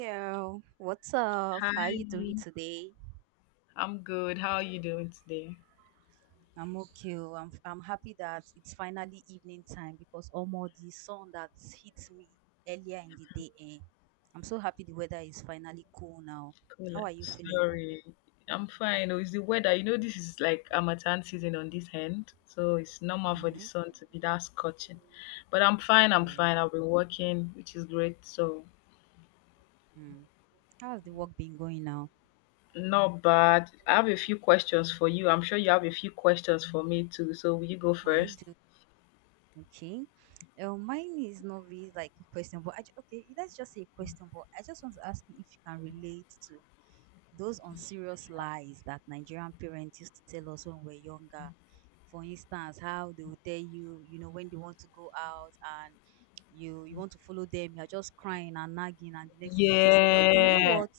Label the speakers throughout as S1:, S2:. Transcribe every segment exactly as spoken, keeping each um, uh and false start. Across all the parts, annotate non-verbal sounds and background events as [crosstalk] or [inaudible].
S1: Yeah, what's up? How are you doing
S2: Hi,
S1: today?
S2: I'm good. How are you doing today?
S1: I'm okay. Oh, I'm I'm happy that it's finally evening time because almost the sun that hit me earlier in the day. Eh, I'm so happy the weather is finally cool now.
S2: Cool.
S1: How are you feeling?
S2: Sorry, I'm fine. Oh, it's the weather. You know, this is like Amatan season on this end, so it's normal for the
S1: Mm-hmm.
S2: sun to be that scorching. But I'm fine. I'm fine.
S1: Yeah.
S2: I've been working, which is great. So
S1: Hmm. How has the work been going now?
S2: not bad. I have a few questions for you. I'm sure you have a few questions for me too. So will you go
S1: How you
S2: first?
S1: doing? Okay. Uh, mine is not really like a question, but I, ju- okay, let's just say a question. But I just want to ask you if you can relate to those unserious lies that Nigerian parents used to tell us when we we're younger. For instance, how they will tell you, you know, when they want to go out and you you want to follow them. You're just crying and nagging, and the next thing they'll just say that, okay, you know
S2: Yeah,
S1: what,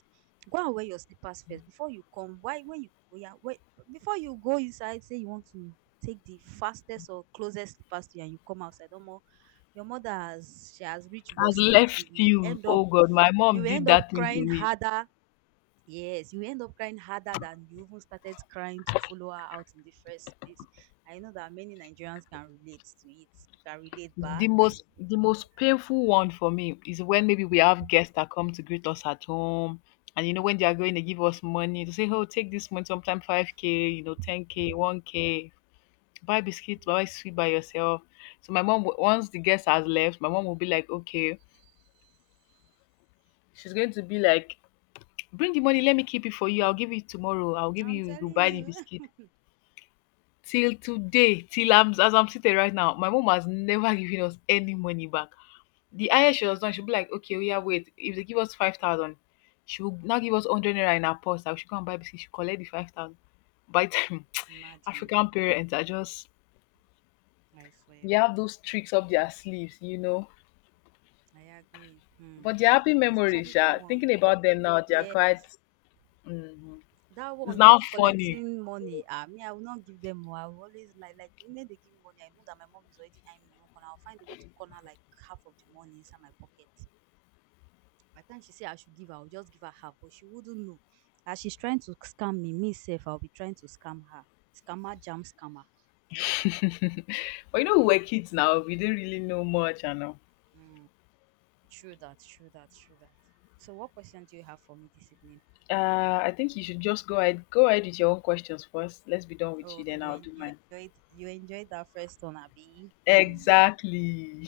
S1: go and wear your slippers first before you come. Why when you we are wait, before you go inside, say you want to take the fastest or closest slippers to you and you come outside, almost your mother has she has reached bus
S2: has
S1: stop. You
S2: left
S1: will
S2: you.
S1: end up
S2: Oh God, my
S1: you
S2: mom
S1: will
S2: did
S1: end up
S2: that thing to
S1: crying
S2: me.
S1: harder. Yes, you end up crying harder than you even started crying to follow her out in the first place. I know that many Nigerians can relate to it. You can relate, but
S2: The most the most painful one for me is when maybe we have guests that come to greet us at home. And you know, when they are going, to give us money to say, "Oh, take this money, sometimes five k, you know, ten k, one k, buy biscuits, buy sweet by yourself." So my mom, wo- once the guest has left, my mom will be like, "Okay," she's going to be like, "Bring the money, let me keep it for you. I'll give you tomorrow. I'll
S1: [laughs]
S2: give
S1: I'm
S2: you, you
S1: telling
S2: buy the biscuit."
S1: you,
S2: Till today, till I'm, as I'm sitting right now, my mom has never [laughs] given us any money back. The highest she was done, she'll be like, "Okay, oh, yeah, wait." If they give us five thousand, she will now give us one hundred naira in her purse. I should go and buy biscuit. She collect the five thousand. By the time
S1: [laughs]
S2: [laughs]
S1: imagine.
S2: African parents are just,
S1: I swear.
S2: they have those tricks up their sleeves, you know.
S1: I agree. Hmm.
S2: But the happy
S1: Especially
S2: memories,
S1: that
S2: yeah.
S1: one.
S2: Thinking about them now, they're quite.
S1: Yes,
S2: Mhm.
S1: that
S2: It's
S1: one of
S2: now funny.
S1: collecting money. Ah, me, I will not give them more. I will always like like the moment they give me money, I know that my mom is already eyeing me in one corner. I'll find a way to corner like half of the money inside my pocket. By the time she said I should give her, I will just give her half, but she wouldn't know. As she's trying to scam me, me safe, I'll be trying to scam her. Scammer jam scammer.
S2: [laughs] But you know, we were kids now. We didn't really know much, I know.
S1: Mm, true that, true that, true that. So what question do you have for me this evening?
S2: Uh, I think you should just go ahead. Go ahead with your own questions first. Let's be done with you,
S1: Oh,
S2: then
S1: you
S2: I'll
S1: en-
S2: do
S1: you
S2: mine.
S1: enjoyed you enjoyed that first one, Abby. Hmm.
S2: Exactly.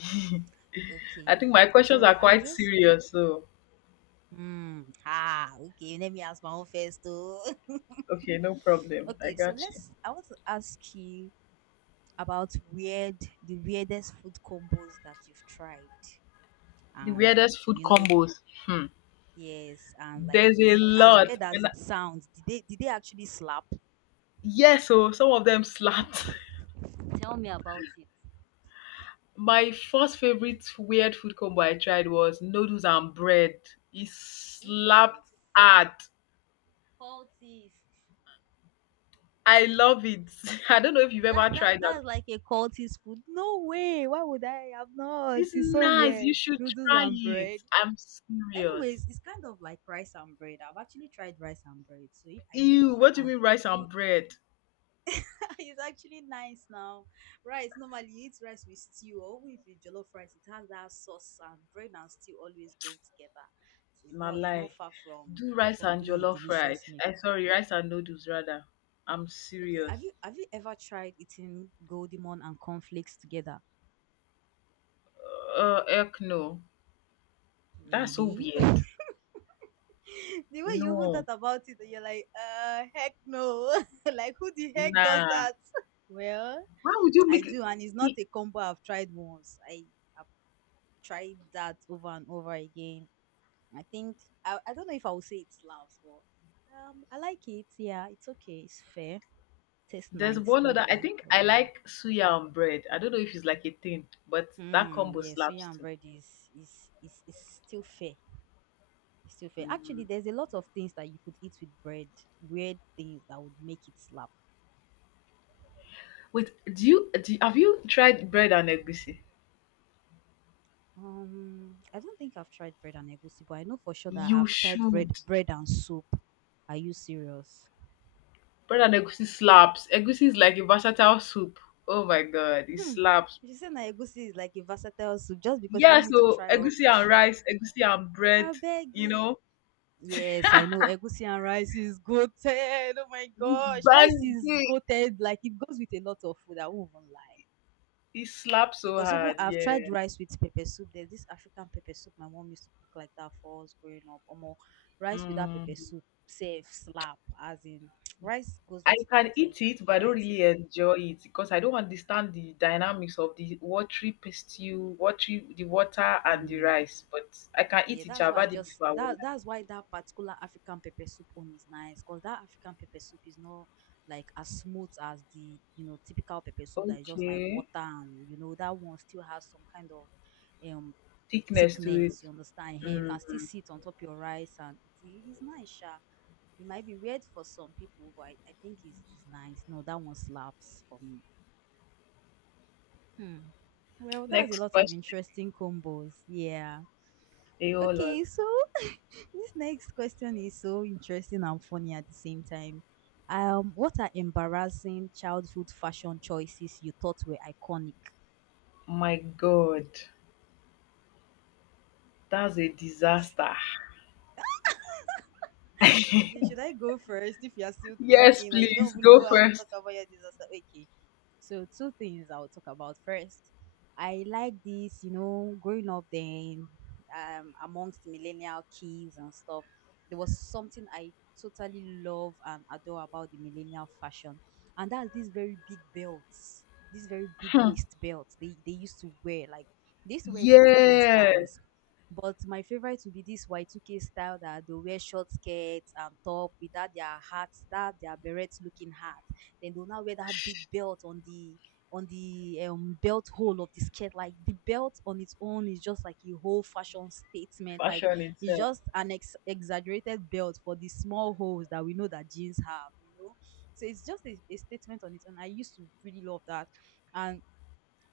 S2: I
S1: Okay.
S2: think my questions
S1: So
S2: are
S1: I
S2: quite
S1: just
S2: serious, so
S1: hmm. Ah. Okay. Let me ask my own first, though.
S2: okay, no
S1: [laughs]
S2: problem. I
S1: Okay. So
S2: got you.
S1: let's. I want to ask you about weird the weirdest food combos that you've tried.
S2: The
S1: And,
S2: weirdest food
S1: you know,
S2: combos. Hmm.
S1: yes, and like,
S2: There's a
S1: did, as
S2: lot,
S1: weird as
S2: and
S1: it sounds, did they did they actually slap?
S2: yes, so some of them slapped. [laughs]
S1: Tell me about it.
S2: My first favorite weird food combo I tried was noodles and bread. It
S1: Jesus.
S2: slapped hard.
S1: Cultist.
S2: I love it. [laughs] I don't know if you've
S1: that
S2: ever
S1: that
S2: tried that.
S1: that's like a cultist food. No way, why would I have not?
S2: It's
S1: It's so
S2: nice. You
S1: weird,
S2: should
S1: noodles
S2: try
S1: and
S2: it.
S1: bread.
S2: I'm serious.
S1: Anyways, it's kind of like rice and bread. I've actually tried rice and bread, so i I believe
S2: Ew,
S1: if I
S2: what do you
S1: can.
S2: mean rice and bread?
S1: [laughs] It's actually nice now. Rice, normally you eat rice with stew, or even if you jollof rice, it has that sauce, and bread and stew always go together. So it's
S2: Na
S1: not it's
S2: lie.
S1: not far from
S2: Do rice
S1: from
S2: and
S1: being a
S2: jollof
S1: delicious
S2: rice,
S1: meal.
S2: I sorry, rice and noodles rather. I'm
S1: Okay,
S2: serious.
S1: have you have you ever tried eating golden goldimon and cornflakes together?
S2: Uh heck no. That's so
S1: Really?
S2: weird.
S1: [laughs] The way you even thought
S2: No,
S1: about it, you're like, uh, heck no. [laughs] Like, who the heck does
S2: nah,
S1: that? [laughs] Well,
S2: why would you
S1: I
S2: make it?
S1: do, and it's not
S2: e-
S1: a combo I've tried once. I have tried that over and over again. I think I, I don't know if I will say it's loud, but um, I like it. Yeah, it's okay. It's fair. Tastes
S2: there's
S1: nice.
S2: one
S1: Just
S2: other I
S1: there.
S2: think
S1: Just
S2: I
S1: normal.
S2: like, suya and bread. I don't know if it's like a thing, but that
S1: Mm,
S2: combo
S1: yeah,
S2: slaps
S1: suya and
S2: too.
S1: bread is is is is still fair. It's still fair. Actually,
S2: Mm.
S1: there's a lot of things that you could eat with bread. Weird things that would make it slap.
S2: Wait, do you do, you- have you tried bread and egusi?
S1: Um, I don't think I've tried bread and egusi, but I know for sure that
S2: You
S1: I've tried bread
S2: should.
S1: bread and soup. Are you serious?
S2: Bread and egusi slaps. Egusi is like a versatile soup. Oh my god, it
S1: Hmm.
S2: slaps.
S1: You say na egusi is like a versatile soup just because you
S2: Yeah,
S1: want me to
S2: so
S1: try
S2: egusi and
S1: rubbish.
S2: rice, egusi and bread,
S1: I beg
S2: you
S1: you.
S2: know,
S1: Yes, I know egusi and rice is goated. Oh my
S2: it's
S1: gosh, rice is
S2: banging.
S1: goated. Like, it goes with a lot of food. I won't even lie.
S2: It slaps so
S1: Because even
S2: hard,
S1: I've tried
S2: yeah.
S1: rice with pepper soup. There's this African pepper soup my mom used to cook like that for us growing up. Or more rice without pepper
S2: Mm.
S1: soup, safe slap. As in, [tsk] rice goes
S2: I
S1: with a
S2: can
S1: lot of
S2: eat it, but I don't
S1: variety.
S2: really enjoy it because I don't understand the dynamics of the watery pastel, watery, the water and the rice. But I can
S1: Yeah,
S2: eat it.
S1: that's
S2: I've
S1: why I
S2: had it
S1: just
S2: before. I won't
S1: that that's why that particular African pepper soup one is nice, because that African pepper soup is not like as smooth as the, you know typical
S2: lie.
S1: pepper soup that is just like
S2: Okay,
S1: water, and you know that one still has some kind of um
S2: thickness to it.
S1: thickness. You understand? Here you
S2: Mm.
S1: can still see it on top your rice, and it is nice, sha. It might be weird for some people, but I, I think it's, it's nice. No, that one slaps for me. Hmm. Well, that's a
S2: Next
S1: lot of
S2: question.
S1: interesting combos. Yeah.
S2: A whole lot.
S1: Okay, so this next question is so interesting and funny at the same time. Um, what are embarrassing childhood fashion choices you thought were iconic?
S2: My God, that's a disaster.
S1: Okay, should I go first if you are still
S2: Yes,
S1: thinking, or you
S2: please
S1: don't even
S2: go
S1: know how to
S2: first.
S1: talk about your disaster? Okay, so two things I'll talk about first. I like this, you know, growing up then, um, amongst millennial kids and stuff, there was something I totally love and adore about the millennial fashion, and that's these very big belts, these very big waist belts they, they used to wear. Like, they used to wear it in different
S2: Yeah,
S1: styles, but my favorite would be this Y two K style that they wear short skirts and top with that their hats, that their beret looking hat. Then they'll now wear that big belt on the on the um, belt hole of the skirt. Like, the belt on its own is just like a whole fashion statement. Like,
S2: fashion
S1: it's
S2: itself.
S1: just an ex- exaggerated belt for the small holes that we know that jeans have, you know. So it's just a, a statement on its own. I used to really love that. And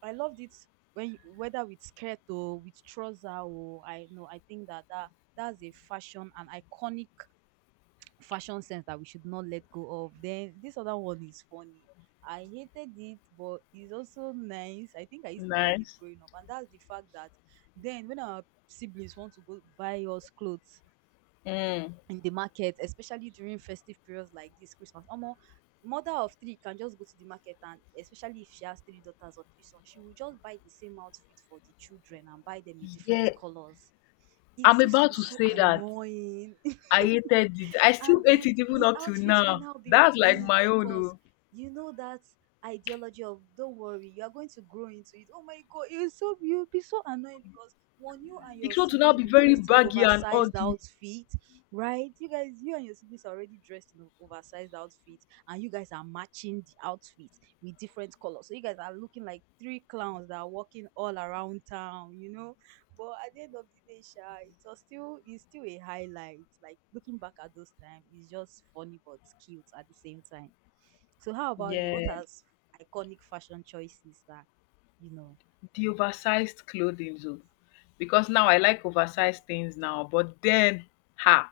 S1: I loved it when you- whether with skirt or with trouser, or I know, I think that that that's a fashion, an iconic fashion sense that we should not let go of. Then this other one is funny. I hated it, but it's also nice. I think I used to like it
S2: Nice.
S1: growing up, and that's the fact that then, when our siblings want to go buy us clothes
S2: Mm.
S1: in the market, especially during festive periods like this Christmas. Omo, mother of three can just go to the market, and especially if she has three daughters or three sons, she will just buy the same outfit for the children and buy them in different
S2: Yeah,
S1: colors. It
S2: I'm
S1: used to
S2: about
S1: be
S2: to
S1: so
S2: say that.
S1: annoying,
S2: I hated it. I still
S1: and
S2: hate
S1: then
S2: it even
S1: the
S2: up till
S1: outfit will
S2: now.
S1: now be
S2: That's like
S1: big
S2: my own.
S1: because,
S2: Oh.
S1: you know, that ideology of, don't worry, you are going to grow into it. Oh my god, you're so you'll be so annoying because, one, you and
S2: The
S1: your
S2: clothes will now
S1: siblings will
S2: be
S1: be
S2: very
S1: dressed in
S2: baggy and
S1: oversized
S2: ugly.
S1: outfit. Right, you guys you and your siblings are already dressed in o- oversized outfit, and you guys are matching the outfit with different colors, so you guys are looking like three clowns that are walking all around town, you know. But at the end of the day, sha, it was still it's still a highlight. Like, looking back at those times, it's just funny but cute at the same time. So how about you? What
S2: Yeah.
S1: are s- iconic fashion choices that you know?
S2: The oversized clothing, though. Because now I like oversized things now. But then, ha,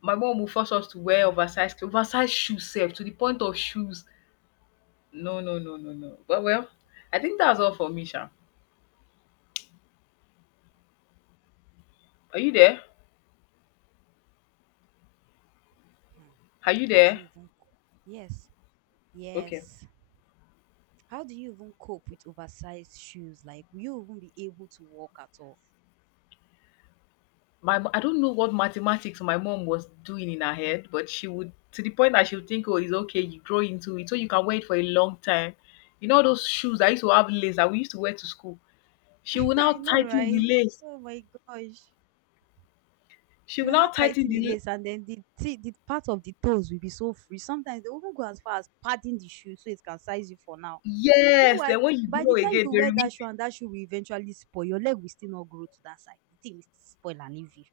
S2: my mom will force us to wear oversized clothes, oversized shoes, self, to the point of shoes. No,
S1: Wow.
S2: no, no, no, no. But well, I think that's all for me, Sha. Are you there?
S1: Hmm.
S2: Are you
S1: How do
S2: there?
S1: you even co- yes,
S2: Okay.
S1: yes. How do you even cope with oversized shoes? Like, will you even be able to walk at all?
S2: my mo- I don't know what mathematics my mom was doing in her head, but she would, to the point that she would think, oh, it's okay, you grow into it, so you can wear it for a long time. You know those shoes I used to have lace that we used to wear to school. She will
S1: [laughs]
S2: now
S1: I know,
S2: tighten the
S1: right?
S2: lace.
S1: Oh my gosh.
S2: She will
S1: You're
S2: now
S1: not
S2: tighten
S1: tightening the
S2: the la-
S1: lace, and then the t- the part of the toes will be so free. Sometimes they even go as far as padding the shoe so it can size you for now.
S2: Yes.
S1: Meanwhile,
S2: Then when you
S1: by
S2: grow
S1: the time
S2: again,
S1: you
S2: they
S1: wear
S2: remove
S1: that shoe,
S2: it.
S1: and that shoe will eventually spoil, your leg will still not grow to that size. The thing will still spoil and leave you.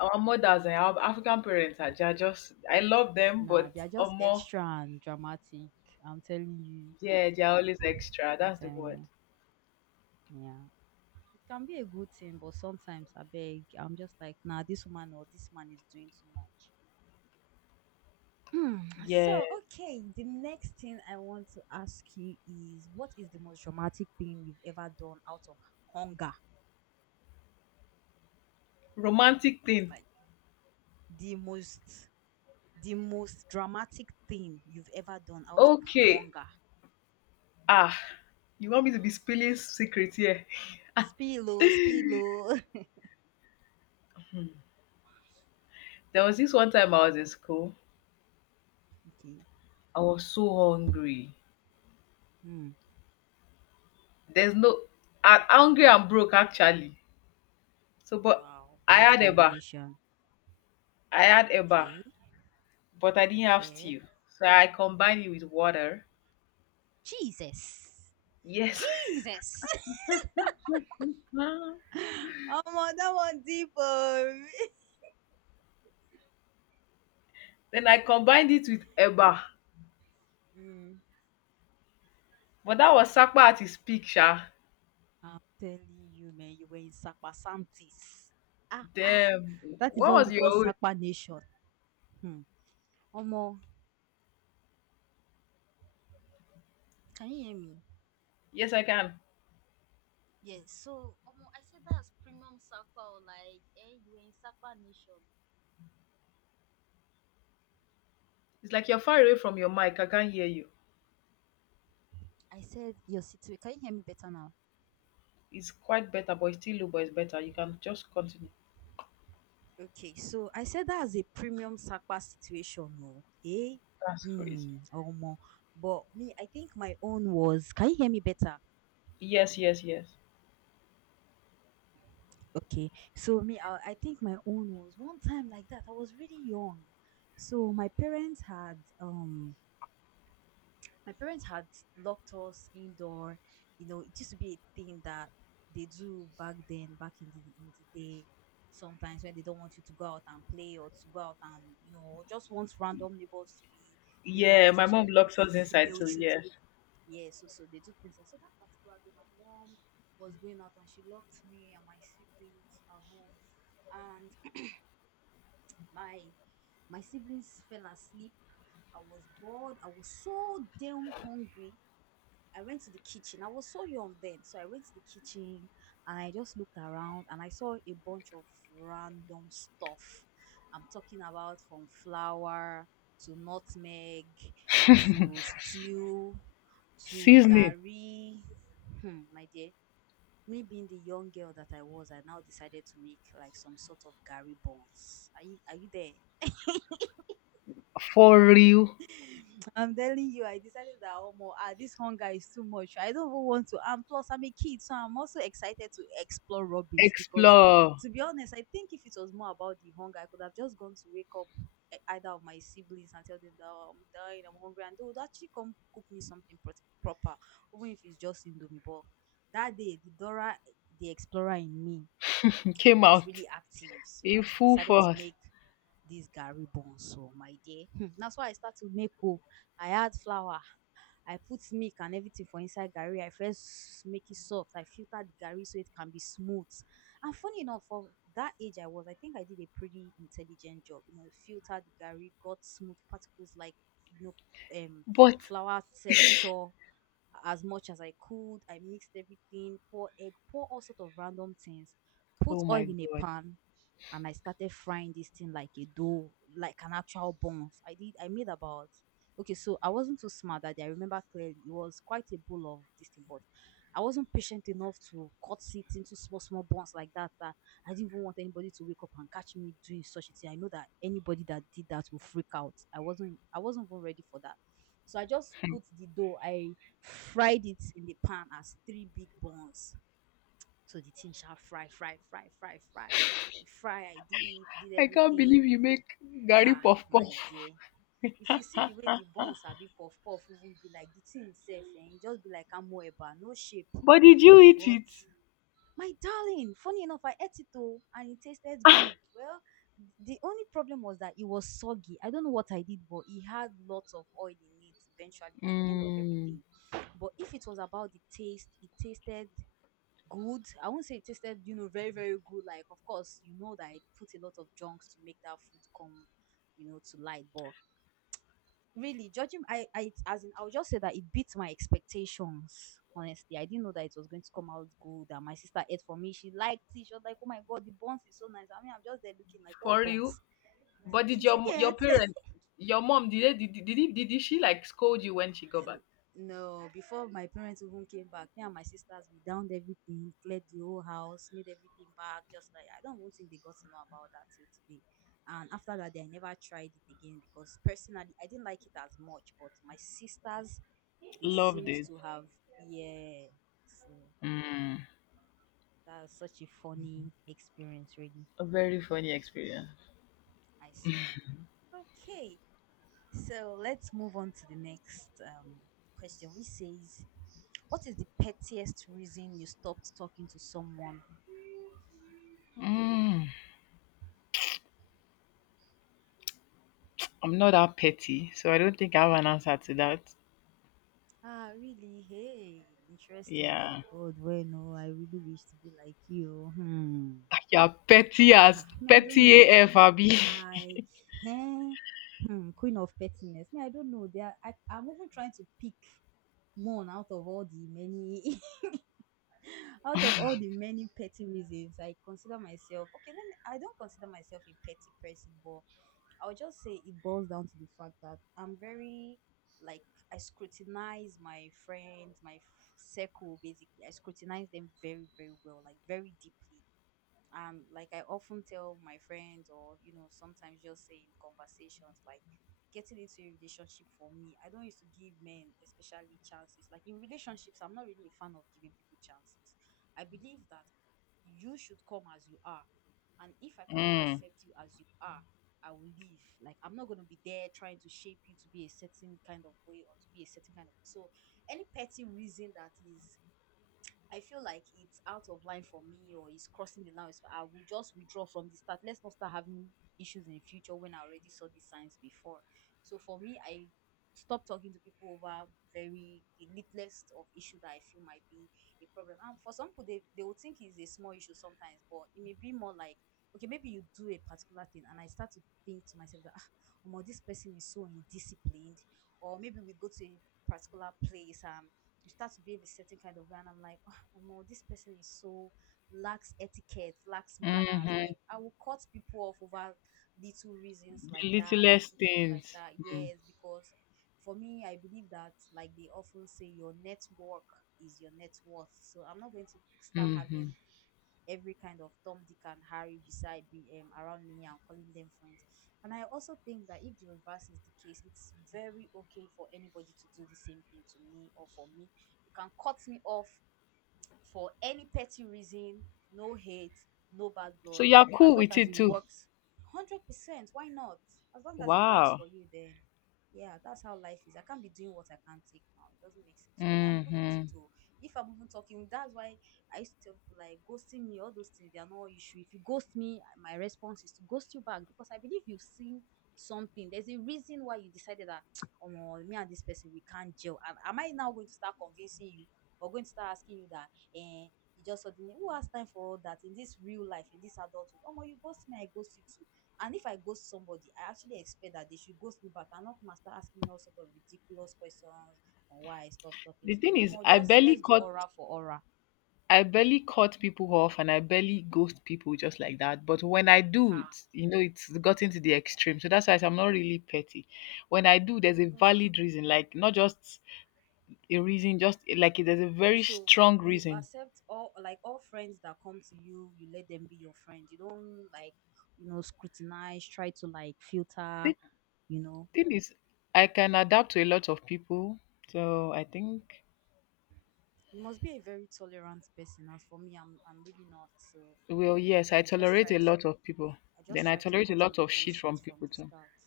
S2: Our mothers and our African parents are ju- just, I love them,
S1: Nah,
S2: but
S1: they are just
S2: um, more
S1: extra and dramatic. I'm telling you.
S2: yeah, they're always extra.
S1: I'm
S2: That's the
S1: telling
S2: word.
S1: you. Yeah. It can be a good thing, but sometimes I beg, I'm just like, nah, this woman or this man is doing too much. Hmm.
S2: Yeah,
S1: So, okay, the next thing I want to ask you is, what is the most traumatic thing you've ever done out of hunger?
S2: romantic thing.
S1: Like, the most the most dramatic thing you've ever done out of
S2: Okay.
S1: hunger.
S2: Ah, you want me to be spilling secrets here?
S1: Spilo, spilo. [laughs]
S2: There was this one time I was in school.
S1: Okay.
S2: I was so hungry.
S1: Hmm.
S2: There's no, I'm hungry and broke actually. So, but
S1: Wow,
S2: I
S1: bad
S2: had eba.
S1: combination.
S2: I had eba.
S1: Okay.
S2: But I didn't have
S1: Fair.
S2: stew. So I combined it with water.
S1: Jesus.
S2: Yes. [laughs]
S1: Jesus.
S2: Ah,
S1: [laughs] Oh, that one deep. Oh.
S2: then I combined it with eba.
S1: [laughs]
S2: But that was Sakpa at his peak, sha.
S1: I'm telling you, man, you were in Sakpasantis. Ah, ah,
S2: Damn.
S1: that is
S2: What
S1: what
S2: was
S1: we
S2: your
S1: call
S2: own?
S1: Sakpa Nation. Hmm. Omo, can you hear me?
S2: Yes, I can.
S1: Yes, so omo, I said that's premium Sakpa, or like, eh, you were in Sakpa Nation.
S2: It's like you're far away from your mic. I can't hear you.
S1: I said your situation. Can you hear me better now?
S2: It's quite better, but it's still low, but it's better. You can just continue.
S1: Okay, so I said that's a premium Sakpa situation, no? Eh?
S2: That's crazy.
S1: Hmm, Omo. But me, I think my own was. Can you hear me better?
S2: Yes, yes, yes.
S1: Okay, so me, I, I think my own was one time like that. I was really young, so my parents had um my parents had locked us indoor. You know, it used to be a thing that they do back then, back in the in the day. Sometimes when they don't want you to go out and play or to go out and you know just want random neighbors to be, you know,
S2: Yeah, my mom
S1: especially being
S2: locks us inside
S1: female
S2: too.
S1: children,
S2: Yes.
S1: yeah, so so they do things, like. So that particular day, my mom was going out and she locked me and my siblings at home, and my my siblings fell asleep. I was bored. I was so damn hungry. I went to the kitchen. I was so young then, so I went to the kitchen and I just looked around and I saw a bunch of random stuff. I'm talking about from flour to nutmeg to stew to
S2: Seasoning
S1: gari. Hmm, my dear, me being the young girl that I was, I now decided to make like some sort of gari buns. Are you are you there?
S2: for real.
S1: I'm telling you, I decided that oh more ah, this hunger is too much. I don't even want to. And plus, I'm a kid, so I'm also excited to explore rubbish because,
S2: Explore
S1: to be honest, I think if it was more about the hunger, I could have just gone to wake up e- either of my siblings and tell them that oh, I'm dying, I'm hungry, and they would actually come cook me something pro- proper, even if it's just indomie. But that day, the Dora, eh, the explorer in me
S2: [laughs] came
S1: was
S2: out
S1: really active. So
S2: in
S1: I s-
S2: full
S1: decided to
S2: force.
S1: make this gari buns. So my dear, hmm, that's why I started to make. Oh, I add flour, I put milk and everything for inside gari. I first make it soft. I filtered the gari so it can be smooth. And funny enough, for that age I was, I think I did a pretty intelligent job. You know, filtered the gari, got smooth particles like you know, um,
S2: But
S1: flour texture as much as I could. I mixed everything, pour egg, pour all sort of random things, put
S2: oh my
S1: oil in a
S2: god,
S1: pan, and I started frying this thing like a dough, like an actual buns. I did, I made about, okay, so I wasn't too smart that day. I remember clearly it was quite a bowl of this thing, but I wasn't patient enough to cut it into small, small buns like that. That I didn't even want anybody to wake up and catch me doing such a thing. I know that anybody that did that will freak out. I wasn't, I wasn't even ready for that. So I just put the dough, I fried it in the pan as three big buns so the thing shall fry, fry, fry, fry, fry. It fry, I did it, did
S2: I can't believe
S1: everything.
S2: you make Gary
S1: Ha,
S2: puff
S1: my
S2: puff.
S1: dear. If you see the way the bones are be puff puff, even be like the thing itself, and it just be like amoeba, no shape.
S2: But did you eat
S1: But
S2: it?
S1: my darling, funny enough, I ate it all and it tasted good. Well, the only problem was that it was soggy. I don't know what I did, but it had lots of oil in it eventually at the end of
S2: Mm.
S1: everything. But if it was about the taste, it tasted good. I won't say it tasted, you know, very, very good. Like, of course, you know that I put a lot of junks to make that food come, you know, to light. But really, judging, I, I, as in, I'll just say that it beat my expectations. Honestly, I didn't know that it was going to come out good. And my sister ate for me. She liked it. She was like, "Oh my god, the buns is so nice." I mean, I'm just there looking like, "What
S2: For
S1: buns?"
S2: you. But did
S1: Did
S2: your
S1: you
S2: your
S1: get?
S2: parents, your mom, did they, did, did, did, did she like scold you when she got back?
S1: um, no, before my parents even came back, me and my sisters, we downed everything, cleared the whole house, made everything back. Just like I don't even think they got to know about that till today. And after that, I never tried it again because personally, I didn't like it as much. But my sisters, they
S2: Loved
S1: seemed
S2: it.
S1: to have, yeah. So
S2: Mm.
S1: that's such a funny experience, really.
S2: A very funny experience.
S1: I swear. Okay. So let's move on to the next um, question, which says, what is the pettiest reason you stopped talking to someone?
S2: Mm, I'm not that petty, so I don't think I have an answer to that.
S1: Ah, really? Hey, interesting. Oh,
S2: Yeah.
S1: God, well, no, I really wish to be like you. Hmm.
S2: You're petty as
S1: Ah, me, I don't
S2: petty
S1: know.
S2: A F, Abby. [laughs]
S1: Like, eh? Hmm, queen of pettiness. Me, I don't know. They are, I, I'm even trying to pick one out of all the many [laughs] out of all the many petty reasons I consider myself. Okay, let me, I don't consider myself a petty person, but I'll just say it boils down to the fact that I'm very, like, I scrutinize my friends, my f- circle basically. I scrutinize them very, very well, like very deeply, um, like I often tell my friends, or, you know, sometimes just say in conversations like getting into a relationship, for me, I don't used to give men especially chances. Like, in relationships, I'm not really a fan of giving people chances. I believe that you should come as you are, and if I cannot
S2: Mm,
S1: accept you as you are, I will leave. Like, I'm not going to be there trying to shape you to be a certain kind of way or to be a certain kind of, so any petty reason that is, I feel like it's out of line for me or it's crossing the line, so I will just withdraw from the start. Let's not start having issues in the future when I already saw these signs before. So for me, I stop talking to people over very the littlest of issue that I feel might be a problem. And for some people, they, they will think it's a small issue sometimes, but it may be more like, okay, maybe you do a particular thing, and I start to think to myself that, oh, this person is so indisciplined, or maybe we go to a particular place and you start to behave a certain kind of way, and I'm like, oh, this person is so lacks etiquette, lacks manners.
S2: hmm
S1: Like, I will cut people off over little reasons
S2: The
S1: like that,
S2: littlest
S1: little things like
S2: things.
S1: that. Yes, because for me, I believe that, like they often say, your network is your net worth. So I'm not going to start
S2: Mm, hmm
S1: having every kind of Tom, Dick, and Harry beside me, um around me and calling them friends. And I also think that if the reverse is the case, it's very okay for anybody to do the same thing to me or for me. You can cut me off for any petty reason, no hate, no bad
S2: So
S1: blood.
S2: you're
S1: As
S2: cool
S1: long
S2: with
S1: as
S2: it
S1: it
S2: too.
S1: works, one hundred percent. Why not? As long as it works
S2: Wow.
S1: for you, then yeah, that's how life is. I can't be doing what I can't take now. It doesn't make sense. So me, I'm
S2: mm
S1: good with
S2: hmm
S1: it too. If I'm even talking, that's why I used to tell people like ghosting me, all those things, they are no issue. If you ghost me, my response is to ghost you back because I believe you've seen something. There's a reason why you decided that [tsk] oh no, me and this person we can't gel. And am I now going to start convincing you or going to start asking you that, eh, you just suddenly, who has time for all that in this real life, in this adulthood? Oh my, you ghost me, I ghost you too. And if I ghost somebody, I actually expect that they should ghost me back and not come start asking me all sort of ridiculous questions on why I stopped talking
S2: The
S1: to
S2: thing
S1: them.
S2: is,
S1: Or
S2: I
S1: just
S2: barely
S1: let's do
S2: caught
S1: aura for aura.
S2: I barely cut people off and I barely ghost people just like that. But when I do,
S1: Ha.
S2: it's, you know, it's gotten to the extreme. So that's why I say I'm not really petty. When I do, there's
S1: I
S2: a valid
S1: understand.
S2: reason, like not just a reason, just like there's a very
S1: So
S2: strong
S1: you
S2: reason.
S1: accept all like all friends that come to you, you let them be your friend. You don't, like, you know, scrutinize, try to like filter,
S2: The
S1: you know.
S2: thing is, I can adapt to a lot of people. So I think,
S1: You must be a very tolerant person. As for me, I'm I'm really not. So
S2: well, yes, I
S1: I just
S2: tolerate
S1: try
S2: a
S1: to
S2: lot of people.
S1: I
S2: Then
S1: just
S2: I
S1: try to
S2: tolerate a
S1: cut on
S2: lot
S1: the
S2: of shit from
S1: bullshit from
S2: people
S1: the
S2: too.
S1: start.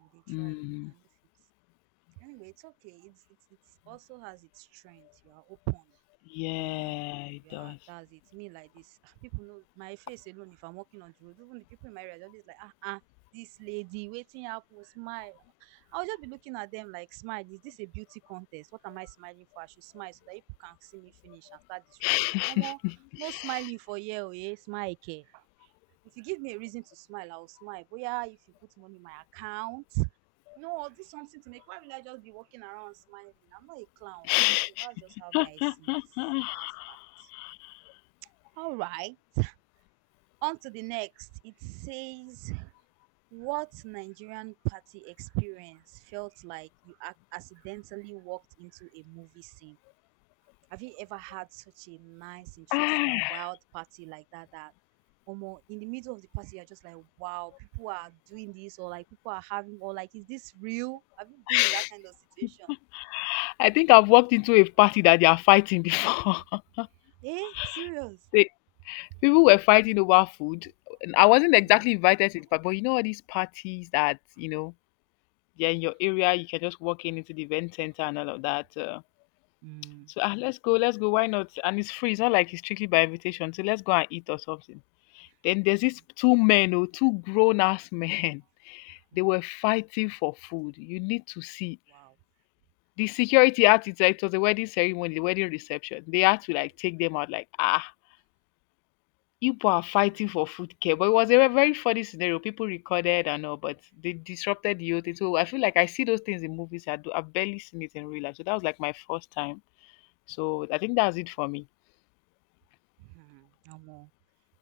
S1: Uh, you dey try you,
S2: Mm.
S1: I know fit. Anyway, it's okay. It's it's it's also has its strength. You are open, you know.
S2: Yeah, it
S1: You are,
S2: does.
S1: that's it. Me like this. [laughs] People know my face alone if I'm walking on the road. Even the people in my area they're always like ah ah, this lady waiting happen smile. I'll just be looking at them like, smile. Is this a beauty contest? What am I smiling for? I should smile so that people can see me finish and start disrespecting. No more, no smiling for yeah, oh yeah, smile care. If you give me a reason to smile, I'll smile. But yeah, if you put money in my account, no, or do something to make why will I just be walking around smiling? I'm not a clown now. So that's just how me I see it.
S2: [sighs]
S1: That's fact. All right. On to the next. It says what Nigerian party experience felt like you ac- accidentally walked into a movie scene. Have you ever had such a nice, interesting, and
S2: Ah,
S1: wild party like that? That almost in the middle of the party, you're just like, wow, people are doing this, or like people are having, or like, is this real? Have you been in that kind of situation?
S2: I think I've walked into a party that they are fighting before.
S1: Eh, serious?
S2: [laughs] they, People were fighting over food. And I wasn't
S1: Mm,
S2: exactly invited to the party, but you know all these parties that, you know, they're in your area, you can just walk in into the event center and all of that. Uh,
S1: mm,
S2: so ah, let's go, let's go, why not? And it's free, it's not like it's strictly by invitation. So let's go and eat or something. Then there's these
S1: mm,
S2: two men, oh, two grown ass men. [laughs] They
S1: mm,
S2: were fighting for food. You need to see
S1: wow.
S2: the security had to, like, it was a wedding ceremony, the wedding reception. They had to like take them out, like ah, people are
S1: Mm,
S2: fighting for food care. But it was a ve- very funny scenario. People recorded and all, but they disrupted the whole thing. So I feel like I see those things in movies. I do. I've barely seen it in real life. So that was like my first time. So I think that's it for me.
S1: mm, no more.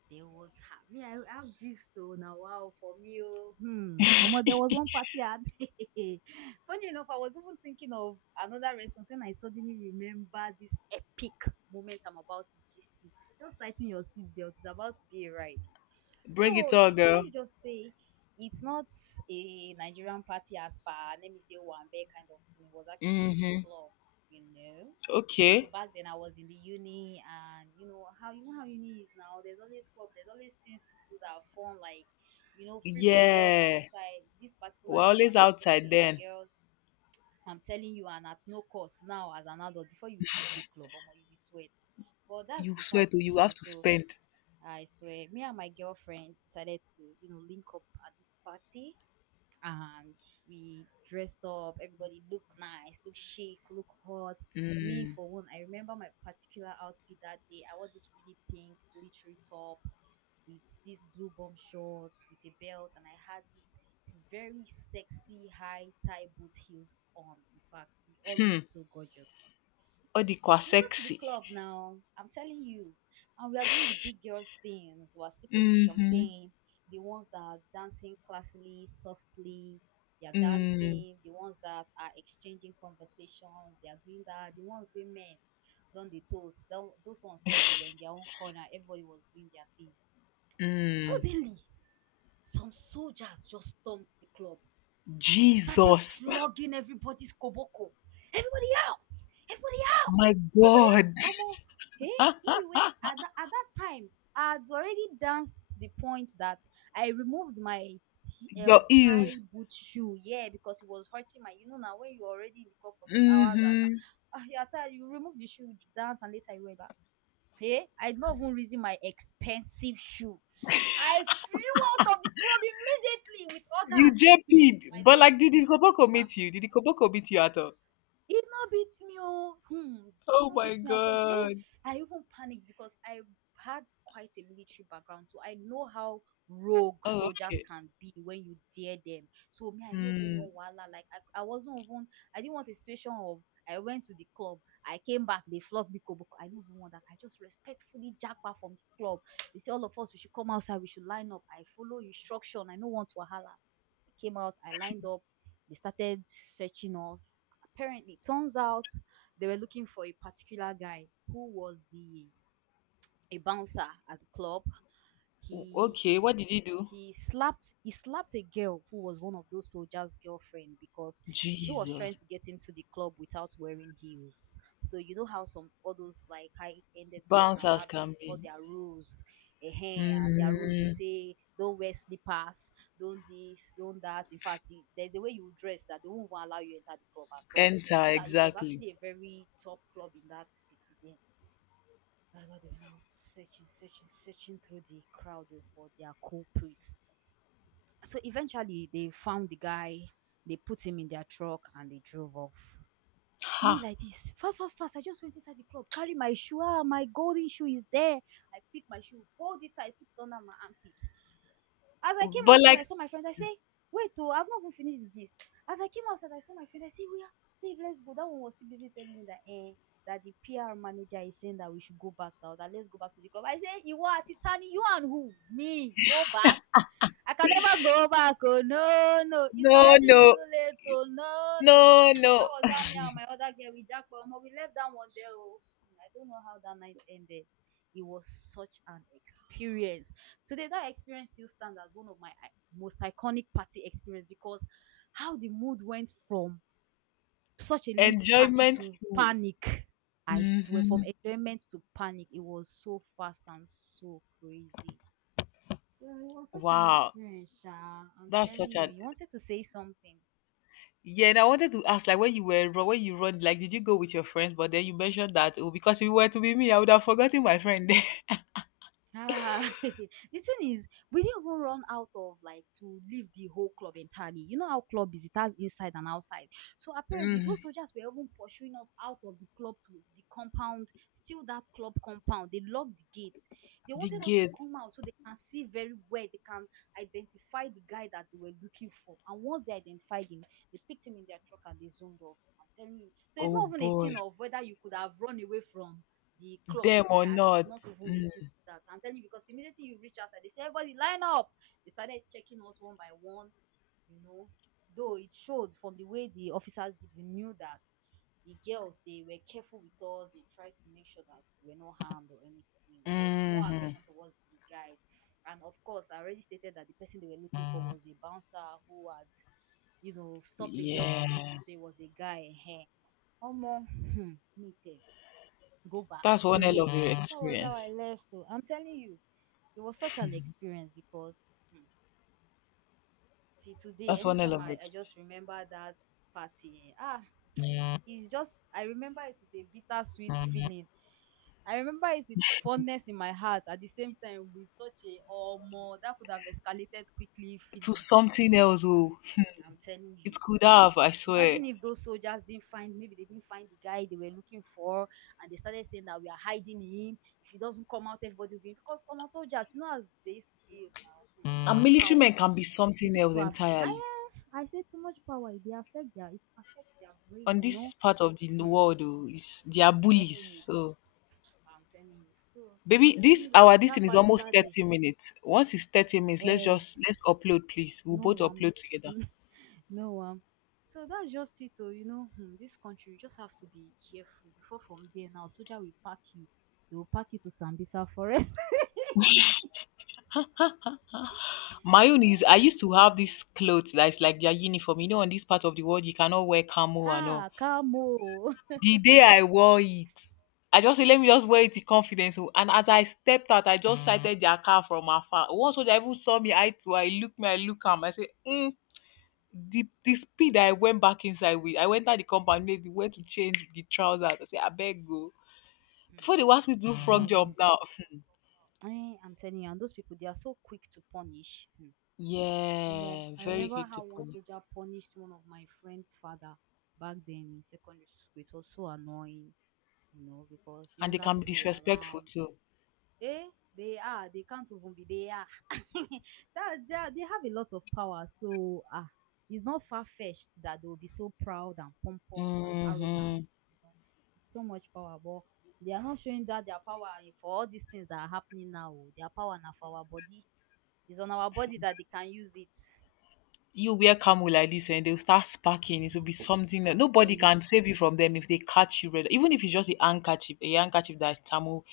S1: There was ha- me. I have gist oh now. Wow, for me oh, hmm.
S2: [laughs]
S1: Omo, there was one party I had. [laughs] Funny enough, I was even thinking of another response when I suddenly remember this epic moment I'm about to gist you. Just tighten your seatbelt. It's about to be a ride.
S2: Bring it
S1: So
S2: all,
S1: it's let
S2: girl.
S1: me just say. It's not a Nigerian party as per let me say one bear kind of thing. It was actually a
S2: Mm-hmm.
S1: club, you know. So
S2: Okay.
S1: back then I was in the uni and you know how you know how uni is now. There's always club, there's always things to do that are fun, like you know, free for girls and stuff.
S2: Yeah.
S1: So I this particular
S2: We're
S1: day
S2: always
S1: I'm like,
S2: outside
S1: okay,
S2: then.
S1: girls, I'm telling you, and at no cost now as an adult, before you see free club, or you be sweat. But that's
S2: You swear
S1: besides
S2: to,
S1: the
S2: you have
S1: point.
S2: to
S1: So
S2: spend.
S1: I swear, me and my girlfriend decided to, you know, link up at this party and we dressed up. Everybody looked nice, looked chic, looked hot. Me
S2: Mm.
S1: for one, I remember my particular outfit that day. I wore this really pink glittery top with this blue bomb shorts with a belt, and I had this very sexy high tie boot heels on. In fact, we all
S2: Hmm.
S1: looked so gorgeous.
S2: Or the kwa
S1: We go to the
S2: sexy.
S1: club now. I'm telling you. And we are doing the big girls things. We're sipping the
S2: Mm-hmm.
S1: champagne. The ones that are dancing classily, softly. They are
S2: Mm.
S1: dancing. The ones that are exchanging conversations. They are doing that. The ones with men done the toast. tho- Those ones said they were in their own corner. Everybody was doing their thing.
S2: Mm.
S1: Suddenly, some soldiers just stormed the club, started
S2: Jesus.
S1: flogging everybody's koboko. Everybody out! Everybody
S2: [laughs] My
S1: Everybody
S2: God.
S1: else, omo, hey,
S2: [laughs]
S1: me wey at that at that time I had already danced to the point that I removed my
S2: Your
S1: um tie
S2: heels.
S1: boot shoe, yeah, because it was hurting my. You know now when you're already in the club for some hours and
S2: Mm-hmm.
S1: ah, you are you remove the shoe, dance, and later you wear back. Hey, I not even reason my expensive shoe. I flew out of the club immediately with
S2: You
S1: others. Hmm,
S2: J P'd,
S1: my
S2: but
S1: dear,
S2: like, did the koboko
S1: ah,
S2: meet you? Did the koboko meet you at all?
S1: it not beats me oh. Hmm. It
S2: Oh
S1: not
S2: my
S1: beats me at all. Eh,
S2: god.
S1: I even panicked because I had quite a military background, so I know how rogue
S2: Oh,
S1: soldiers
S2: okay.
S1: can be when you dare them. So me, I no even
S2: Mm,
S1: want wahala. Like I, I wasn't even. I didn't want a situation of. I went to the club. I came back. They flogged me. Kobo. I don't even want that. I just respectfully jackpot from the club. They say all of us we should come outside. We should line up. I follow instruction. I no want wahala. I came out. I lined up. They started searching us apparently turns out they were looking for a particular guy who was the a bouncer at the club
S2: o-
S1: he
S2: okay, what did he do?
S1: he slapped he slapped a girl who was one of those soldiers' girlfriend because she was trying
S2: Jesus.
S1: to get into the club without wearing heels. So you know how some all those like high-ended club
S2: Bounce
S1: now
S2: house
S1: have
S2: can
S1: these all
S2: be.
S1: their rules, eh, and their rules will
S2: Mm,
S1: say don't wear slippers, don't this, don't that. In fact, it- there's a way you dress that they won't even allow you enter the club at all.
S2: enter,
S1: That it was
S2: exactly.
S1: actually a very top club in that city then that's what they were now searching, searching, searching through the crowd oh, for their culprit. So eventually they found the guy, they put him in their truck and they drove off. Me
S2: Ha.
S1: like this, fast, fast, fast. I just went inside the club, carry my shoe. Ah, my golden shoe is there. I pick my shoe, hold it tight, put it under my armpit. As I came
S2: But
S1: outside, I
S2: like,
S1: saw my friends. I say, wait, oh, I've not even finished the gist. As I came outside, I saw my friend. I say, we are, babe, let's go. That one was still busy telling me that, eh, that the P R manager is saying that we should go back now, that let's go back to the club. I say, you are Titani, you and who? Me, go back. I can never go back. Oh no, no, it's
S2: no,
S1: already
S2: no,
S1: too late. Oh no, no.
S2: no,
S1: Hmm. That
S2: no.
S1: was how me and my other girl we jacked, but um, we left that one there. Oh, hmm, I don't know how that night ended. It was such an experience. Today, that experience still stands as one of my i- most iconic party experience because how the mood went from such a lit party
S2: Enjoyment
S1: to
S2: to.
S1: panic. I swear, from
S2: Hmm.
S1: enjoyment to panic, it was so fast and so crazy. So it was such an
S2: Wow.
S1: experience, Sha. I'm
S2: That's
S1: telling
S2: such
S1: you,
S2: an
S1: you wanted to say something.
S2: Yeah, and I wanted to ask, like, when you were ru- when you run, like, did you go with your friends? But then you mentioned that oh, because if it were to be me, I would have forgotten my friend. [laughs]
S1: Ah, [laughs] the thing is, we didn't even run out of like to leave the whole club entirely. You know how club is; it has inside and outside. So apparently,
S2: Mm.
S1: those soldiers were even pursuing us out of the club to the compound, still that club compound. They locked the gates. They
S2: The
S1: wanted us to
S2: gate,
S1: come out so they can see very well. They can identify the guy that they were looking for. And once they identified him, they picked him in their truck and they zoomed off. I'm telling you. So it's
S2: oh
S1: not even a
S2: boy,
S1: thing of whether you could have run away from the club
S2: them or
S1: entirely. It's
S2: not.
S1: not even a
S2: Mm.
S1: thing that. I'm telling you, because immediately you reach outside, they say, everybody line up. They started checking us one by one, you know. Though it showed from the way the officers did, we knew that the girls, they were careful with us. They tried to make sure that we were not harmed or anything. It was more
S2: Mhm.
S1: aggression towards the guys. And of course, I already stated that the person they were looking for was a bouncer who had, you know, stopped the girl from
S2: Yeah,
S1: entering. So it was a guy. Hey, omo, hmm, me tell go back
S2: that's
S1: to
S2: one hell
S1: where
S2: of your
S1: that was how I
S2: experience.
S1: left oh. I'm telling you it was such an experience because hmm, see today
S2: That's one hell
S1: anytime
S2: of
S1: I,
S2: your
S1: I just remember that party eh, ah
S2: experience.
S1: it's just I remember it with a bittersweet feeling I remember it with fondness in my heart at the same time with such a oh more that could have escalated quickly
S2: To
S1: feeling
S2: something else,
S1: hmm,
S2: oh,
S1: I'm telling
S2: it
S1: you.
S2: could have, I swear.
S1: Imagine if those soldiers didn't find, maybe they didn't find the guy they were looking for, and they started saying that we are hiding him. If he doesn't come out, everybody will be because on our soldiers, you know, as they used to behave now, hmm, too
S2: And
S1: much
S2: military
S1: power.
S2: men can be
S1: It
S2: something
S1: used
S2: else
S1: to have. I
S2: entirely.
S1: I say too much power. It they affect their. It affects their brain.
S2: On
S1: You know.
S2: this part of the
S1: Hmm,
S2: world, oh, is they are
S1: I'm
S2: bullies.
S1: telling you.
S2: So
S1: I'm telling you. So
S2: baby, this
S1: me like
S2: our
S1: this
S2: this
S1: that
S2: thing is almost
S1: particular day.
S2: thirty minutes. Once it's thirty minutes, let's
S1: Eh,
S2: just let's upload, please. We'll
S1: no
S2: both
S1: one.
S2: upload together.
S1: No, um, so that's just it. Oh, you know, hmm, this country, you just have to be careful before from there now. Soldier will pack you, they will pack you to Sambisa Forest.
S2: My own is I used to have this
S1: [laughs]
S2: clothes that is like their uniform. You know, in this part of the world, you cannot wear camo and all.
S1: ha, come on.
S2: The day I wore it, I just said, let me just wear it in confidence. Oh. And as I stepped out, I just sighted their car from afar. One soldier even saw me eye to eye, look me, I look him. I say, mm. The, the speed I went back inside with, I went out the compound, made the way to change the trousers. I say, I beg go.
S1: Hmm,
S2: Before they will ask me to do
S1: you
S2: frog
S1: don't
S2: job
S1: want.
S2: now.
S1: Eh, I'm telling you, and those people, they are so quick to punish. Hmm. Omo,
S2: Yeah,
S1: I
S2: very
S1: remember
S2: quick to
S1: how one
S2: punish.
S1: soldier punished one of my friend's father back then in secondary school. It was so annoying, you know, because
S2: And they
S1: younger
S2: can be
S1: people were
S2: disrespectful
S1: around.
S2: too.
S1: Eh, they are. They can't even be. They are. [laughs] that, they, are- they have a lot of power. So ah, uh, it's not far fetched that they will be so proud and pompous and arrogant.
S2: Hmm.
S1: You know, it's so much power, but they are not showing that their power for all these things that are happening now. Oh. Their power now for our body. It's on our body that they can use it.
S2: You wear camel like this and they'll start sparking. It will be something that
S1: I'm
S2: nobody
S1: telling.
S2: can save you from them if they catch you. red- Even if it's just a handkerchief, a handkerchief that's Tamil,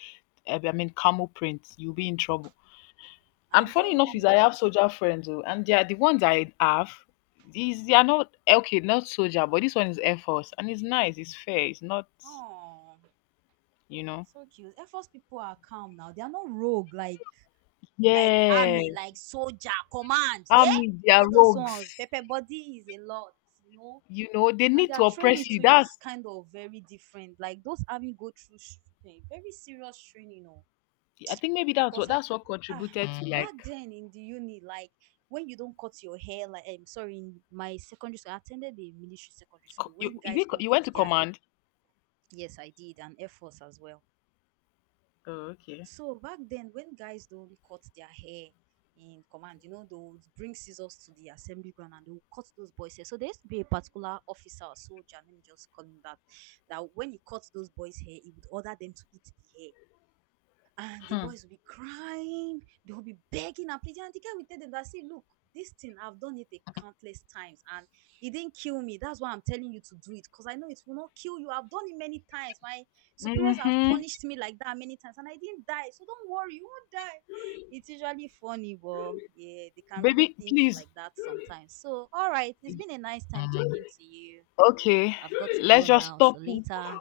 S2: eh, I mean, camel print, you'll be in trouble. And
S1: I'm
S2: funny
S1: telling
S2: enough is I
S1: you.
S2: have soldier friends, oh, and they are the ones I have, is they are not, okay, not soldier, but this one is Air Force. And it's nice, it's fair, it's not,
S1: Oh,
S2: you know.
S1: so cute. Air Force people are calm now. They are not rogue like like
S2: Yeah,
S1: army, like soldier, command, hey,
S2: Army, they are
S1: all those ones.
S2: rogues.
S1: Pepper body is a lot, you know,
S2: You know, they
S1: and
S2: need to
S1: their training
S2: oppress you.
S1: too
S2: That's
S1: is kind of very different. Like those army go through sh- eh, very serious training, you know,
S2: I think maybe that's
S1: because
S2: what
S1: I
S2: that's what
S1: ah
S2: contributed to
S1: back
S2: like
S1: then in the uni, like when you don't cut your hair, like I'm sorry, in my secondary school, I attended the military secondary
S2: co-
S1: school
S2: you
S1: when
S2: is
S1: guys
S2: it co-
S1: don't
S2: you
S1: cut
S2: went to
S1: their
S2: command.
S1: yes, I did, and Air Force as well.
S2: Oh, okay.
S1: So back then, when guys don't cut their hair in command, you know, they'll bring scissors to the assembly ground and they'll cut those boys' hair. So there used to be a particular officer or soldier, let me just call him that, that when he cut those boys' hair, he would order them to eat the hair and the
S2: Hmm.
S1: boys will be crying they will be begging and pleading and the guy will tell them that see look this thing I've done it a countless times and it didn't kill me that's why I'm telling you to do it because I know it will not kill you I've done it many times my superiors have
S2: Mm-hmm.
S1: punished me like that many times and I didn't die so don't worry you won't die it's usually funny but yeah they can really
S2: Baby,
S1: think
S2: please.
S1: like that sometimes. So all right, it's been a nice time talking to you.
S2: Okay.
S1: I've got to
S2: Let's
S1: go
S2: just
S1: now,
S2: stop
S1: so
S2: it.
S1: later.